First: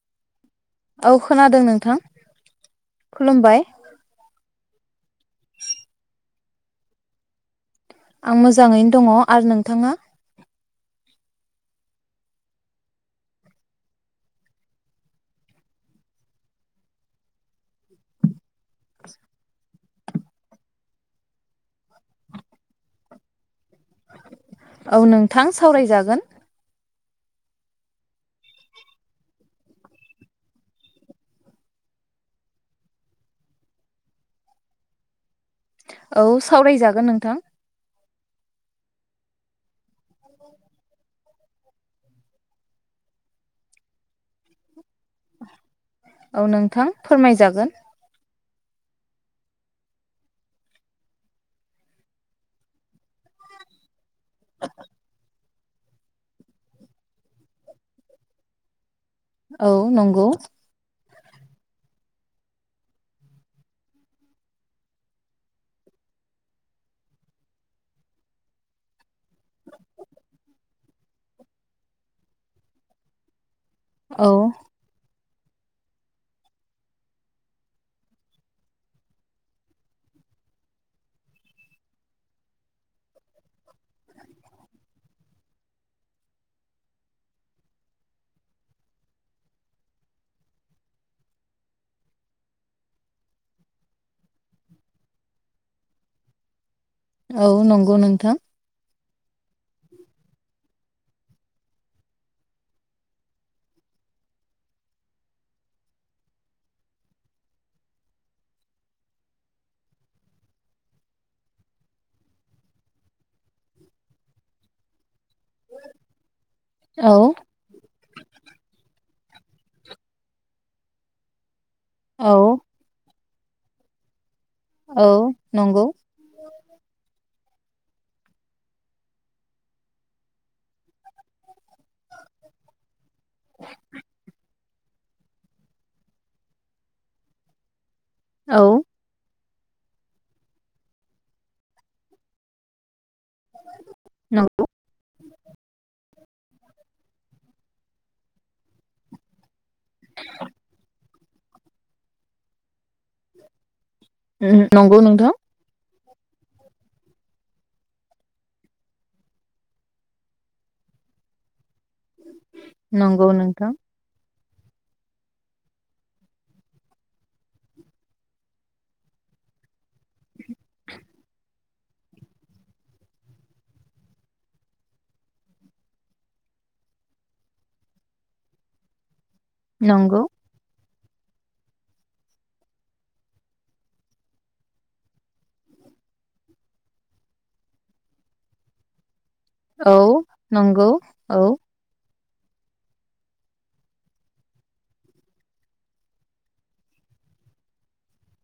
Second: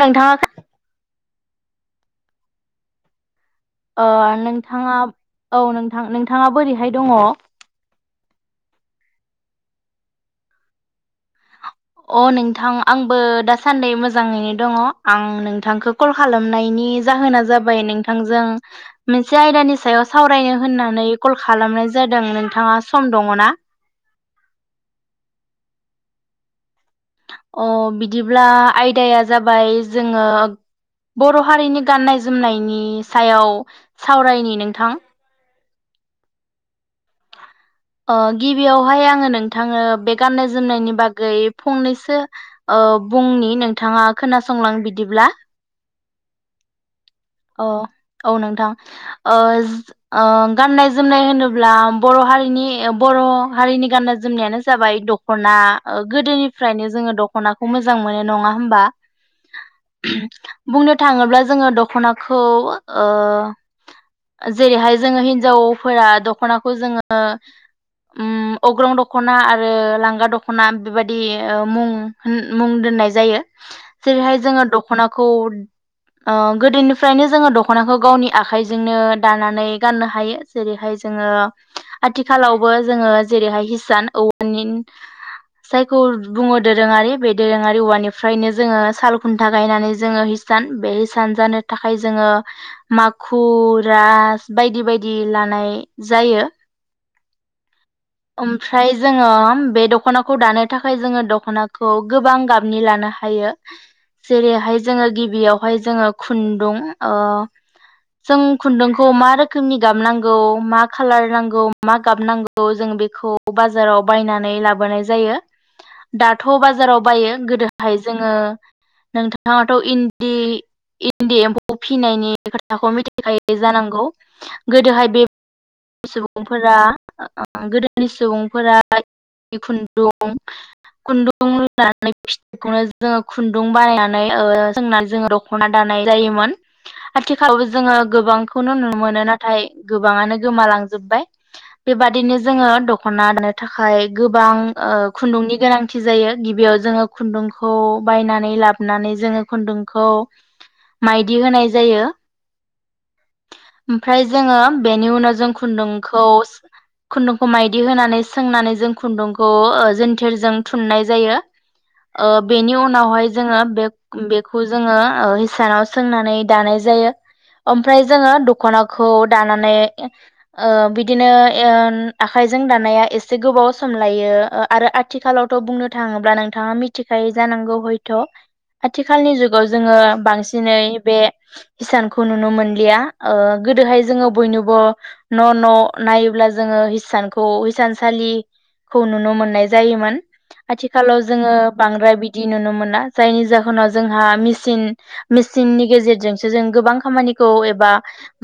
नोंथाङा औ खोनादों नोंथां खुलुमबाय अ नोंथाङा औ नोंथां नोंथाङा बोरैहाय दङ आं मोजाङैनो दङ आरो नोंथाङा अ नोंथां आंबो दासान्दै मोजाङैनो दङ आं नोंथांखौ कल खालामनायनि जाहोना जाबाय नोंथांजों मिनसे आयदानि सायाव सावरायनो होननानै कल खालामनाय जादों नोंथाङा सम दङ ना औ नोंथां सावरायजागोन अ बिदिब्ला आयदाया जाबाय जोङो बर' हारिनि गाननाय जोमनायनि सायाव सावरायनि नोंथां औ सावरायजागोन नोंथां अ गिबियावहाय आङो नोंथांनो बे गाननाय जोमनायनि बागै फंनैसो बुंनि नोंथाङा खोनासंलां बिदिब्ला औ नोंथां अ फोरमायजागोन औ नोंथां ओ ज ओ गाननाय जोमनाय होनोब्ला बर' हारिनि बर' हारिनि गाननाय जोमनायानो जाबाय दख'ना ओ गोदोनिफ्रायनो जोङो दख'नाखौ मोजां मोनो नङा होमबा औ नंगौ बुंनो थाङोब्ला जोङो द दख'नाखौ ओ जेरैहाय जोङो हिनजावफोरा दख'नाखौ जोङो उम अग्रं दख दख'ना आरो लांगा दख'ना बेबायाददि मुं होन मुं दोननाय जायो औ जेरैहाय जोङो दख'नाखौ खौ ओ गोदोनिफ्रायनो जोङो दख'नाखौ गावनि आखाइजोंनो दानानै गाननो हायो जेरैहाय जोङो आथिखालावबो जोङो जेरैहाय हिसान औवानि जायखौ बुङो दोरोङारि बे दोरोङारि औवानिफ्रायनो जोङो साल खुन्था गायनानै जोङो हिसान बे हिसान जानो थाखाय जोङो माखु रास बायदि बायदि लानाय जायो औ नं ओमफ्राय जोङो बे दख'नाखौ दानो थाखाय जोङो दख'नाखौ गोबां गाबनि लानो हायो जेरैहाय जोङो गिबियावहाय जोङो खुन्दुं ओ जों खुन्दुंखौ मा रोखोमनि गाबनांगौ मा कलार नांगौ मा गाबनांगौ जों बेखौ बाजाराव बायनानै लाबोनाय जायो दा थ' बाजाराव औ बायो गोदोहाय जोङो नोंथां नाथ' इड इडि [unintelligible] फिनायनि औ खोथाखौ मिथि बेखायै जानांगौ गोदोहाय औ बे नंगौ सुबुंफोरा गोदोनि सुबुंफोरा खुन्दुं खुन्दुं लुनानै फिखौनो जोङो खुन्दुं बानायनानै ओ जोंनानै जोङो दख'ना दानाय जायोमोन आथिखालाव जोङो औ गोबांखौनो नुनो मोनो नाथाय नाथाय गोबाङानो गोमालांजोब्बाय बेबादि बिदिनो जोङो हनना दानो थाखाय गोबां नंगौ ओ खुन्दुंनि गोनांथि जायो गिबियाव जोङो खुन्दुंखौ बायनानै लाबोनानै जोङो खुन्दुंखौ माइदि होनाय जायो ओमफ्राय जोङो नंगौ बेनि नोंथां उनाव जों खुन्दुं खौ खुन्दुंखौ मायदि होनानै सोंनानै जों खुन्दुंखौ जन्थेरजों थुननाय जायो ओ बेनि उनावहाय नंगौ जोङो नोंथां बे बे बे खौ जोङो हिसानाव सोंनानै दानाय जायो ओमफ्राय जोङो दख'नाखौ दानानै ओ बिदिनो। [inaudible] आखाइजों दानाया एसे गोबाव सम लायो आरो आथिखालावथ' बुंनो थाङोब्ला नोंथाङा मिथिखायो जानांगौ हयथ' आथिखालनि ओ जोङो नंगौ बांसिनै बे हिसानखौ नुनो मोनलिया ओ गोदोहाय जोङो बयनिबो न' न' नायोब्ला जोङो हिसानखौ हसानसालिखौ नुनो मोनो नाय औ जायोमोन नंगौ आथिखालाव औ जोङो बांद्राय बि दि नुनो मोना जायनि जाहोनाव जोंहा मेसिन मेसिननि गेजेरजोंसो जों गोबां खामानिखौ एबा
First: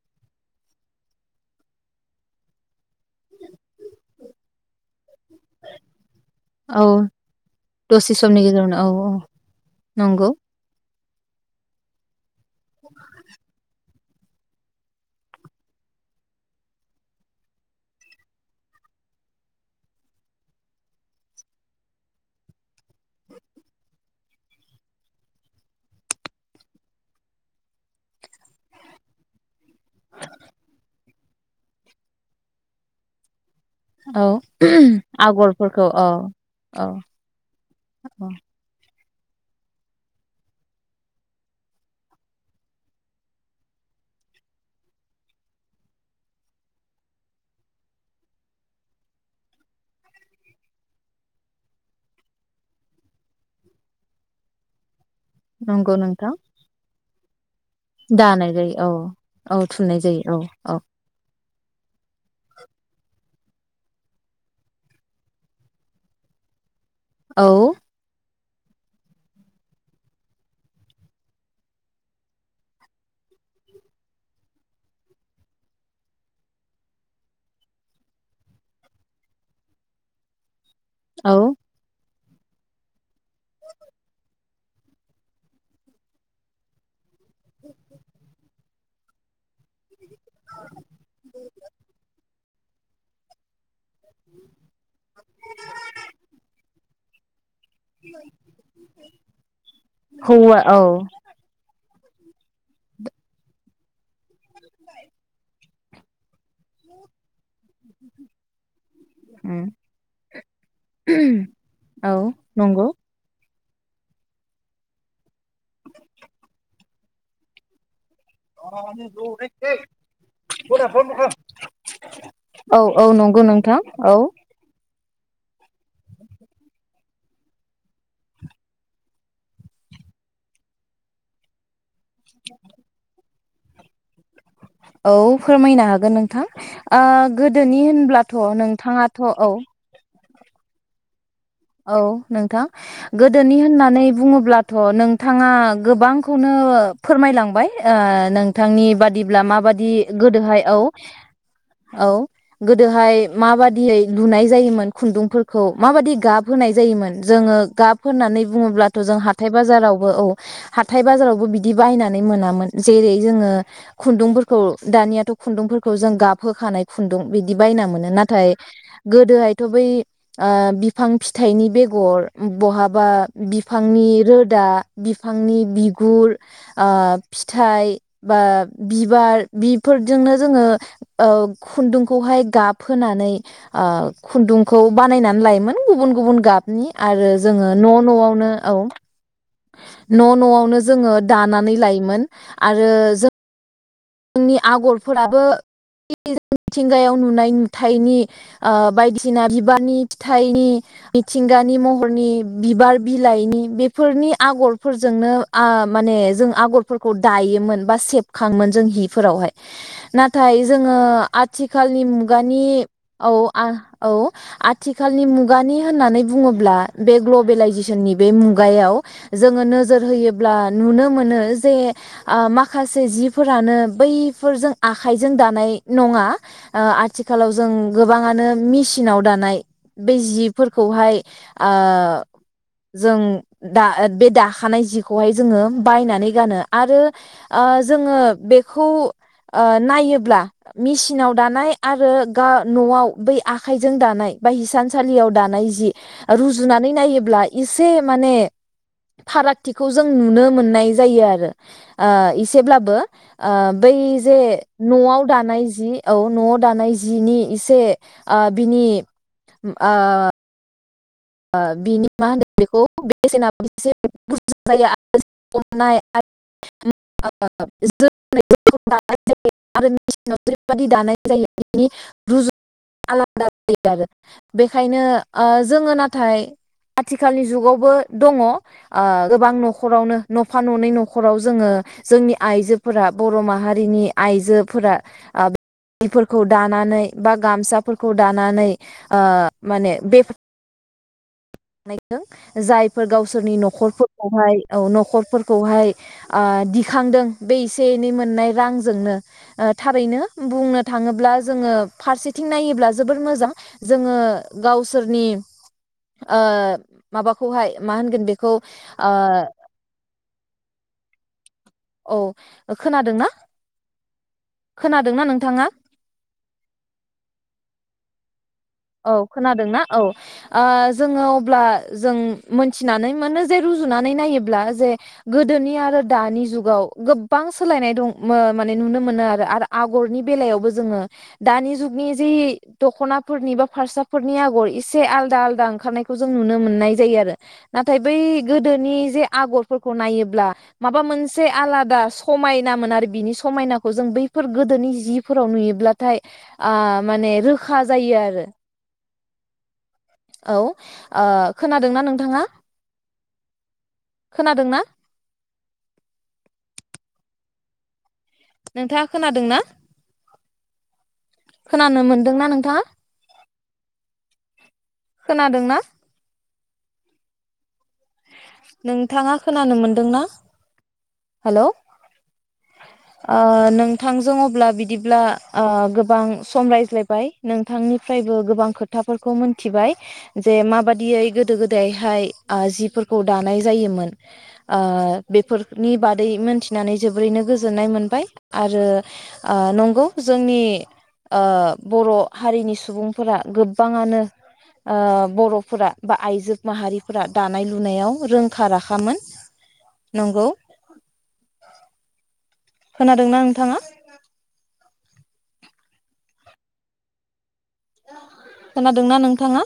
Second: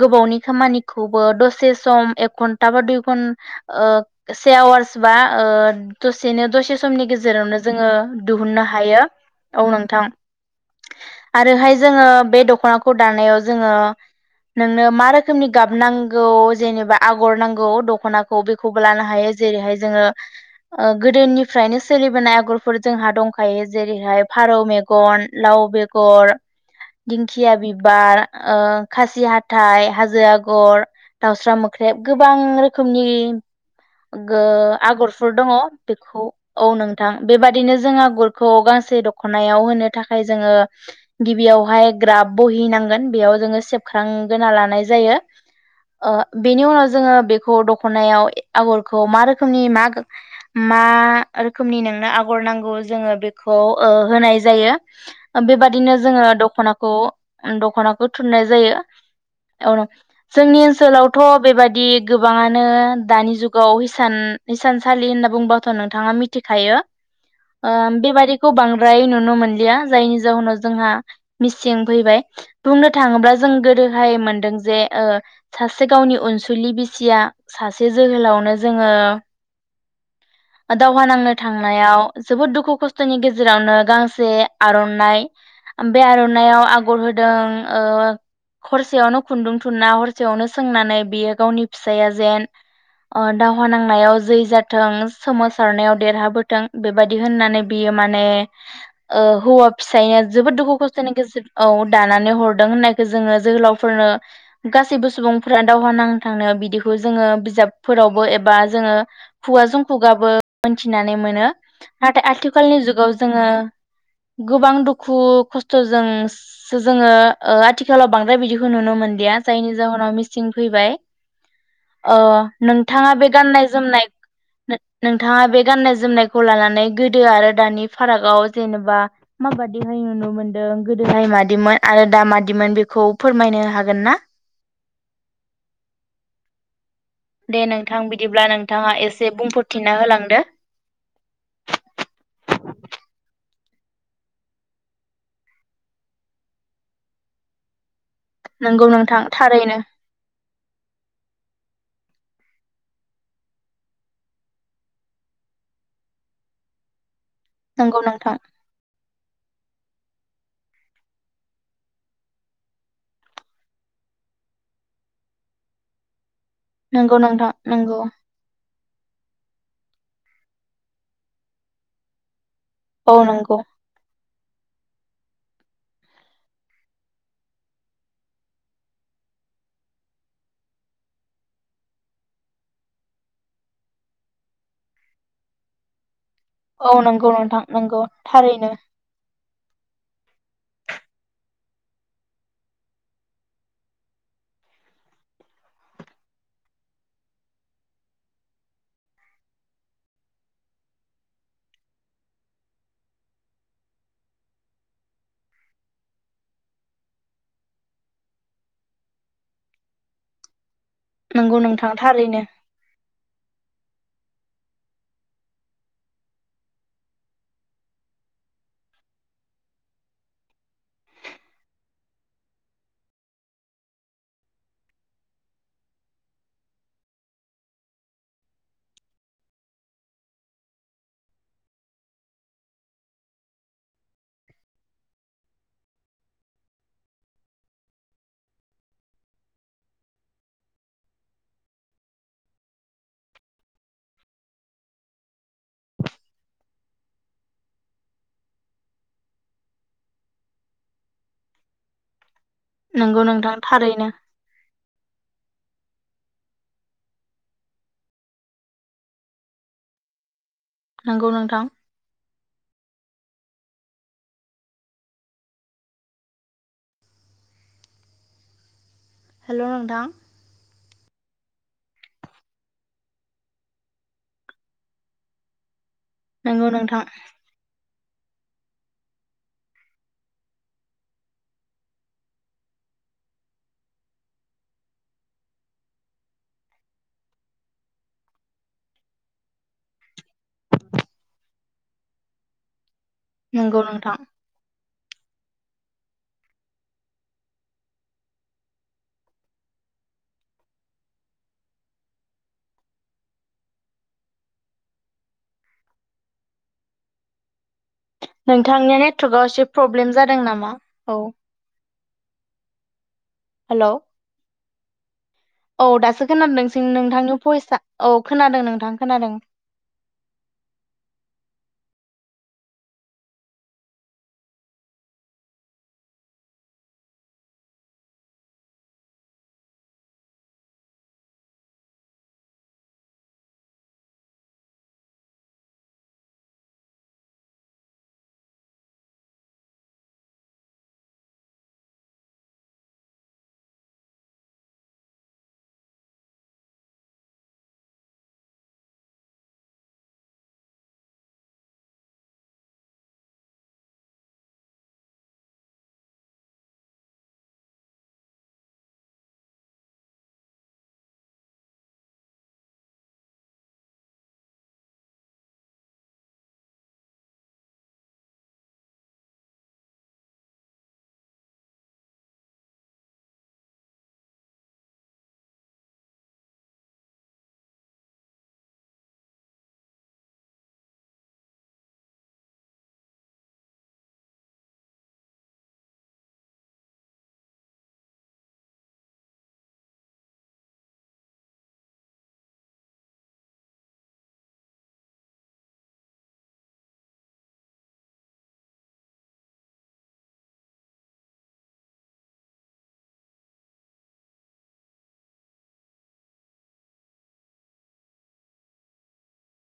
गोबावनि खामानिखौबो दसे सम एक घन्टा बा दुइ घन्टा ओ से आवार्स बा ओ दसेनो दसे औ समनि गेजेरावनो जोङो दसे समनि दिहुननो गेजेरावनो औ हायो औ औ नोंथां नंगौ आरोहाय जोङो बे द ख'नाखौ दानायाव जोङो नोंनो मा रोखोमनि गाब नांगौ जेनेबा आगर नांगौ दख'ना बेखौबो लानो हायो जेरैहाय जोङो ओ गोदोनिफ्रायनो सोलिबोनाय आगरफोर जोंहा दंखायो जेरैहाय फारौ मेगन लाव बेगर दिंखिया बिबार खासि हाथाइ हाजो आगर दाउस्रा मोख्रेब गोबां रोखोमनि उम औ ओ आगरफोर दङ आगरफोरखौ औ बेखौ औ नोंथां बेबादिनो जों औ आगरखौ गांसे द दखनायाव होनो थाखाय जोङो गिबियावहाय ग्राफ बहि नांगोन बेयाव जोङो सेबखांगोरना लानाय जायो ओ बेनि उनाव जोङो बेखौ खनायाव आगरखौ मा रोखोमनि मा मा रोखोमनि नोंनो आगर नांगौ जोङो बेखौ ओ होनाय जायो नंगौ बेबादिनो जोङो नोंथां दखनाखौ दख'नाखौ थुननाय औ जायो थुननाय जायो जोंनि औ ओनसोलावथ' बेबायदि गोबाङानो नो दानि जुगाव हिसानसालि होनना बुंबाथ' नोंथाङा मिथिखायो औ ओ बेबादि खौ बांद्राय नुनो मोनलिया जायनि जाहोनाव जोंहा मिसिं फैबाय बुंनो थाङोब्ला जों गोदोहाय मोनदों जे सासे गावनि अनसुलि बिसिया सासे जोहोलावनो जोङो दावहा नांनो औ थांनायाव जोबोद दुखु खस्थ खस्थ'नि गेजेरावनो गांसे आर'नाइ बे आर'नाइआव आगर दों ओ हरसेयावनो खुन्दुं थुनना हरसेयावनो सोंनानै बियो गावनि फिसाया अ दा हा नांनायाव जै जाथों सोमावसारनायाव देरहाबोथों बेबायदि दि होननानै बियो माने ओ हौवा फिसाया जोबोद हौवा दुखु औ खस्थ'नि गेजेर औ दानानै हरदों होननायखौ जोङो जोहोलावफोरनो गासैबो सुबुंफोरानो दावहा नां थांनायाव खौ जोङो बिजाबफोरावबो एबा जोङो उम खुगाजों खुगाबो मोनथिनानै मोनो औ नाथाय आथिखालनि नंगौ जुगाव जोङो गोबां दुखु खस्थ'जोंसो जोङो ओ आथिखालाव बांद्राय बिदिखौ नुनो मोनलिया जायनि जाहोनाव मिसिं फैबाय ओ औ औ नोंथाङा बे नंगौ गाननाय नोंथां जोमनाय औ नोंथाङा बे गाननाय जोमनायखौ लानानै गोदो आरो दानि फारागआव जेनेबा माबादिहाय नुनो मोनदों गोदोहाय मादिमोन आरो दामादिमोन बेखौ फोरमायनो हागोन ना औ फोरमायनो हागोन नोंथां ओ दे गोदोनि नोंथां होनब्लाथ' बिदिब्ला नोंथाङा नोंथाङाथ' एसे औ बुंफोरथिना होलांदो औ नोंथां गोदोनि होननानै बुङोब्लाथ' नोंथाङा गोबांखौनो फोरमायलांबाय ओ नोंथांनि नंगौ नोंथां बादिब्ला थारैनो माबादि गोदोहाय औ औ गोदोहाय माबादियै लुनाय जायोमोन खुन्दुंफोरखौ माबादि गाब होनाय जायोमोन जोङो गाब नंगौ नोंथां होननानै बुङोब्ला जों हाथाय बाजारावबो औ हाथाय बाजारावबो बिदि बायनानै मोनामोन जेरै जोङो खुन्दुंफोरखौ दानियाथ' खुन्दुंफोरखौ जों गाब होखानाय नंगौ खुन्दुं नोंथां बिदि बायना नंगौ मोनो नाथाय गोदोहायथ' बै ओ बिफां फिथाइनि बेगर बहाबा औ नंगौ बिफांनि रोद दा बिफांनि बिगुर ओ फिथाइ बा बिबार बिफोरजोंनो जोङो ओ खुन्दुंखौहाय गाबहोनानै ओ खुन्दुंखौ बानायनानै लायोमोन गुबुन गुबुन गाबनि औ आरो नंगौ जोङो नोंथां न' नंगौ न'आवनो थारैनो औ न' न'आवनो जोङो दानानै लायोमोन आरो जों जोंनि आगरफोराबो [unintelligible] मिथिंगायाव नुनाय नुथनि ओ बायदिसिना बिबारनि फिथाइनि मिथिंगानि महरनि बिबार बिलाइनि बेफोरनि आगरफोरजोंनो आ माने जों आगरफोरखौ दायोमोन बा सेबखाङो जों हि फोरावहाय नाथाय जोङो नंगौ नोंथां आथिखालनि थारैनो मुगानि औ आ औ आथिखालनि मुगानि होननानै बुङोब्ला बे ग्लबेलाइजेसननि बे मुगायाव जोङो नोजोर होयोब्ला नुनो मोनो जे आ माखासे जि फोरानो बैफोरजों आखाइजों दानाय नङा ओ आथिखालाव जों गोबाङानो मेसिनाव दानाय बै जिफोरखौहाय ओ जों दा बे दाखानाय जिखौहाय जोङो बायनानै गानो आरो आ जोङो बेखौ ओ नायोब्ला मेसिनाव दानाय आरो गा न'आव बै आखाइजों दानाय बा हिसानसालियाव दानाय जि रुजुनानै नायोब्ला एसे माने फारागथिखौ जों नुनो मोननाय जायो आरो ओ एस एसेब्लाबो नंगौ ओ नोंथां बै थारैनो जे न'आव दानाय जि औ न'आव दानाय जिनि इसे आ बिनि आ नंगौ नोंथां आं बिनि मा होनो बेखौ [unintelligible] हेल' नोंथां [unintelligible] खायनो ओ जोङो ओक्षना थाय नंगौ नोंथां आथिखालनि जुगावबो दङ ओ गोबां नखरावनो नफा ननै नखराव जोङो जोंनि आइजोफोरा बर माहारिनि आइजोफोरा फोरखौ दानानै बा गामसाफोरखौ दानानै ओ माने बे [unintelligible] जाय फोर गावसोरनि नंगौ नोंथां नखरफोरखौहाय औ नखरफोरखौहाय ओ दिखांदों बे एसे एनै मोननाय रांजोंनो ओ थारैनो बुंनो थाङोब्ला जोङो फारसेथिं नायोब्ला जोबोर मोजां जोङो गावसोरनि ओ माबाखौहाय मा होनगोन बेखौ नोंथांनि नेटवारका एसे प्रब्लेम जादों नामा औ औ खोनादों ना हेलौ खोनादों ना नों औ दासो खोनादों नोंसो नोंथांनि भयिसा औ खोनादों नोंथां औ खोनादों। खोनादोंना औ ओ जोङो अब्ला जों मोनथिनानै मोनो जे रुजुनानै नायोब्ला जे गोदोनि आरो दानि जुगाव गोबां सोलायनाय दं मो-माने नुनो मोनो आरो आरो आगरनि बेलायावबो जोङो दानि जुगनि जे दखनाफोरनि बा फारसाफोरनि आगर एसे आलदा आलदा ओंखारनायखौ जों नुनो मोननाय जायो आरो नाथाय बै गोदोनि जे आगरफोरखौ नायोब्ला माबा मोनसे आलादा समायनामोन आरो बिनि समायनाखौ जों बैफोर गोदोनि जिफोराव नुयोब्लाथाय ओ माने रोखा जायो आरो औ ओ खोनादोंना नोंथाङा खोनादोंना नोंथाङा खोनादोंना खोनानो मोनदोंना नोंथाङा खोनादोंना नोंथाङा खोनानो मोनदोंना हेलौ ओ नोंथांजों अब्ला बिदिब्ला ओ गोबां सम रायज्लायबाय नोंथांनिफ्रायबो गोबां खोथाफोरखौ मिथिबाय जे माबादियै गोदो गोदायहाय ओ जिफोरखौ दानाय जायोमोन ओ बेफोर नि बादै मोनथिनानै जोबोरैनो गोजोननाय मोनबाय आरो ओ नंगौ जोंनि ओ बर हारिनि सुबुंफोरा गोबाङानो ओ बरफोरा बा आइजो माहारिफोरा दानाय लुनायाव रोंखा राखामोन नंगौ खोनादोंना नोंथाङा खोनादोंना नोंथाङा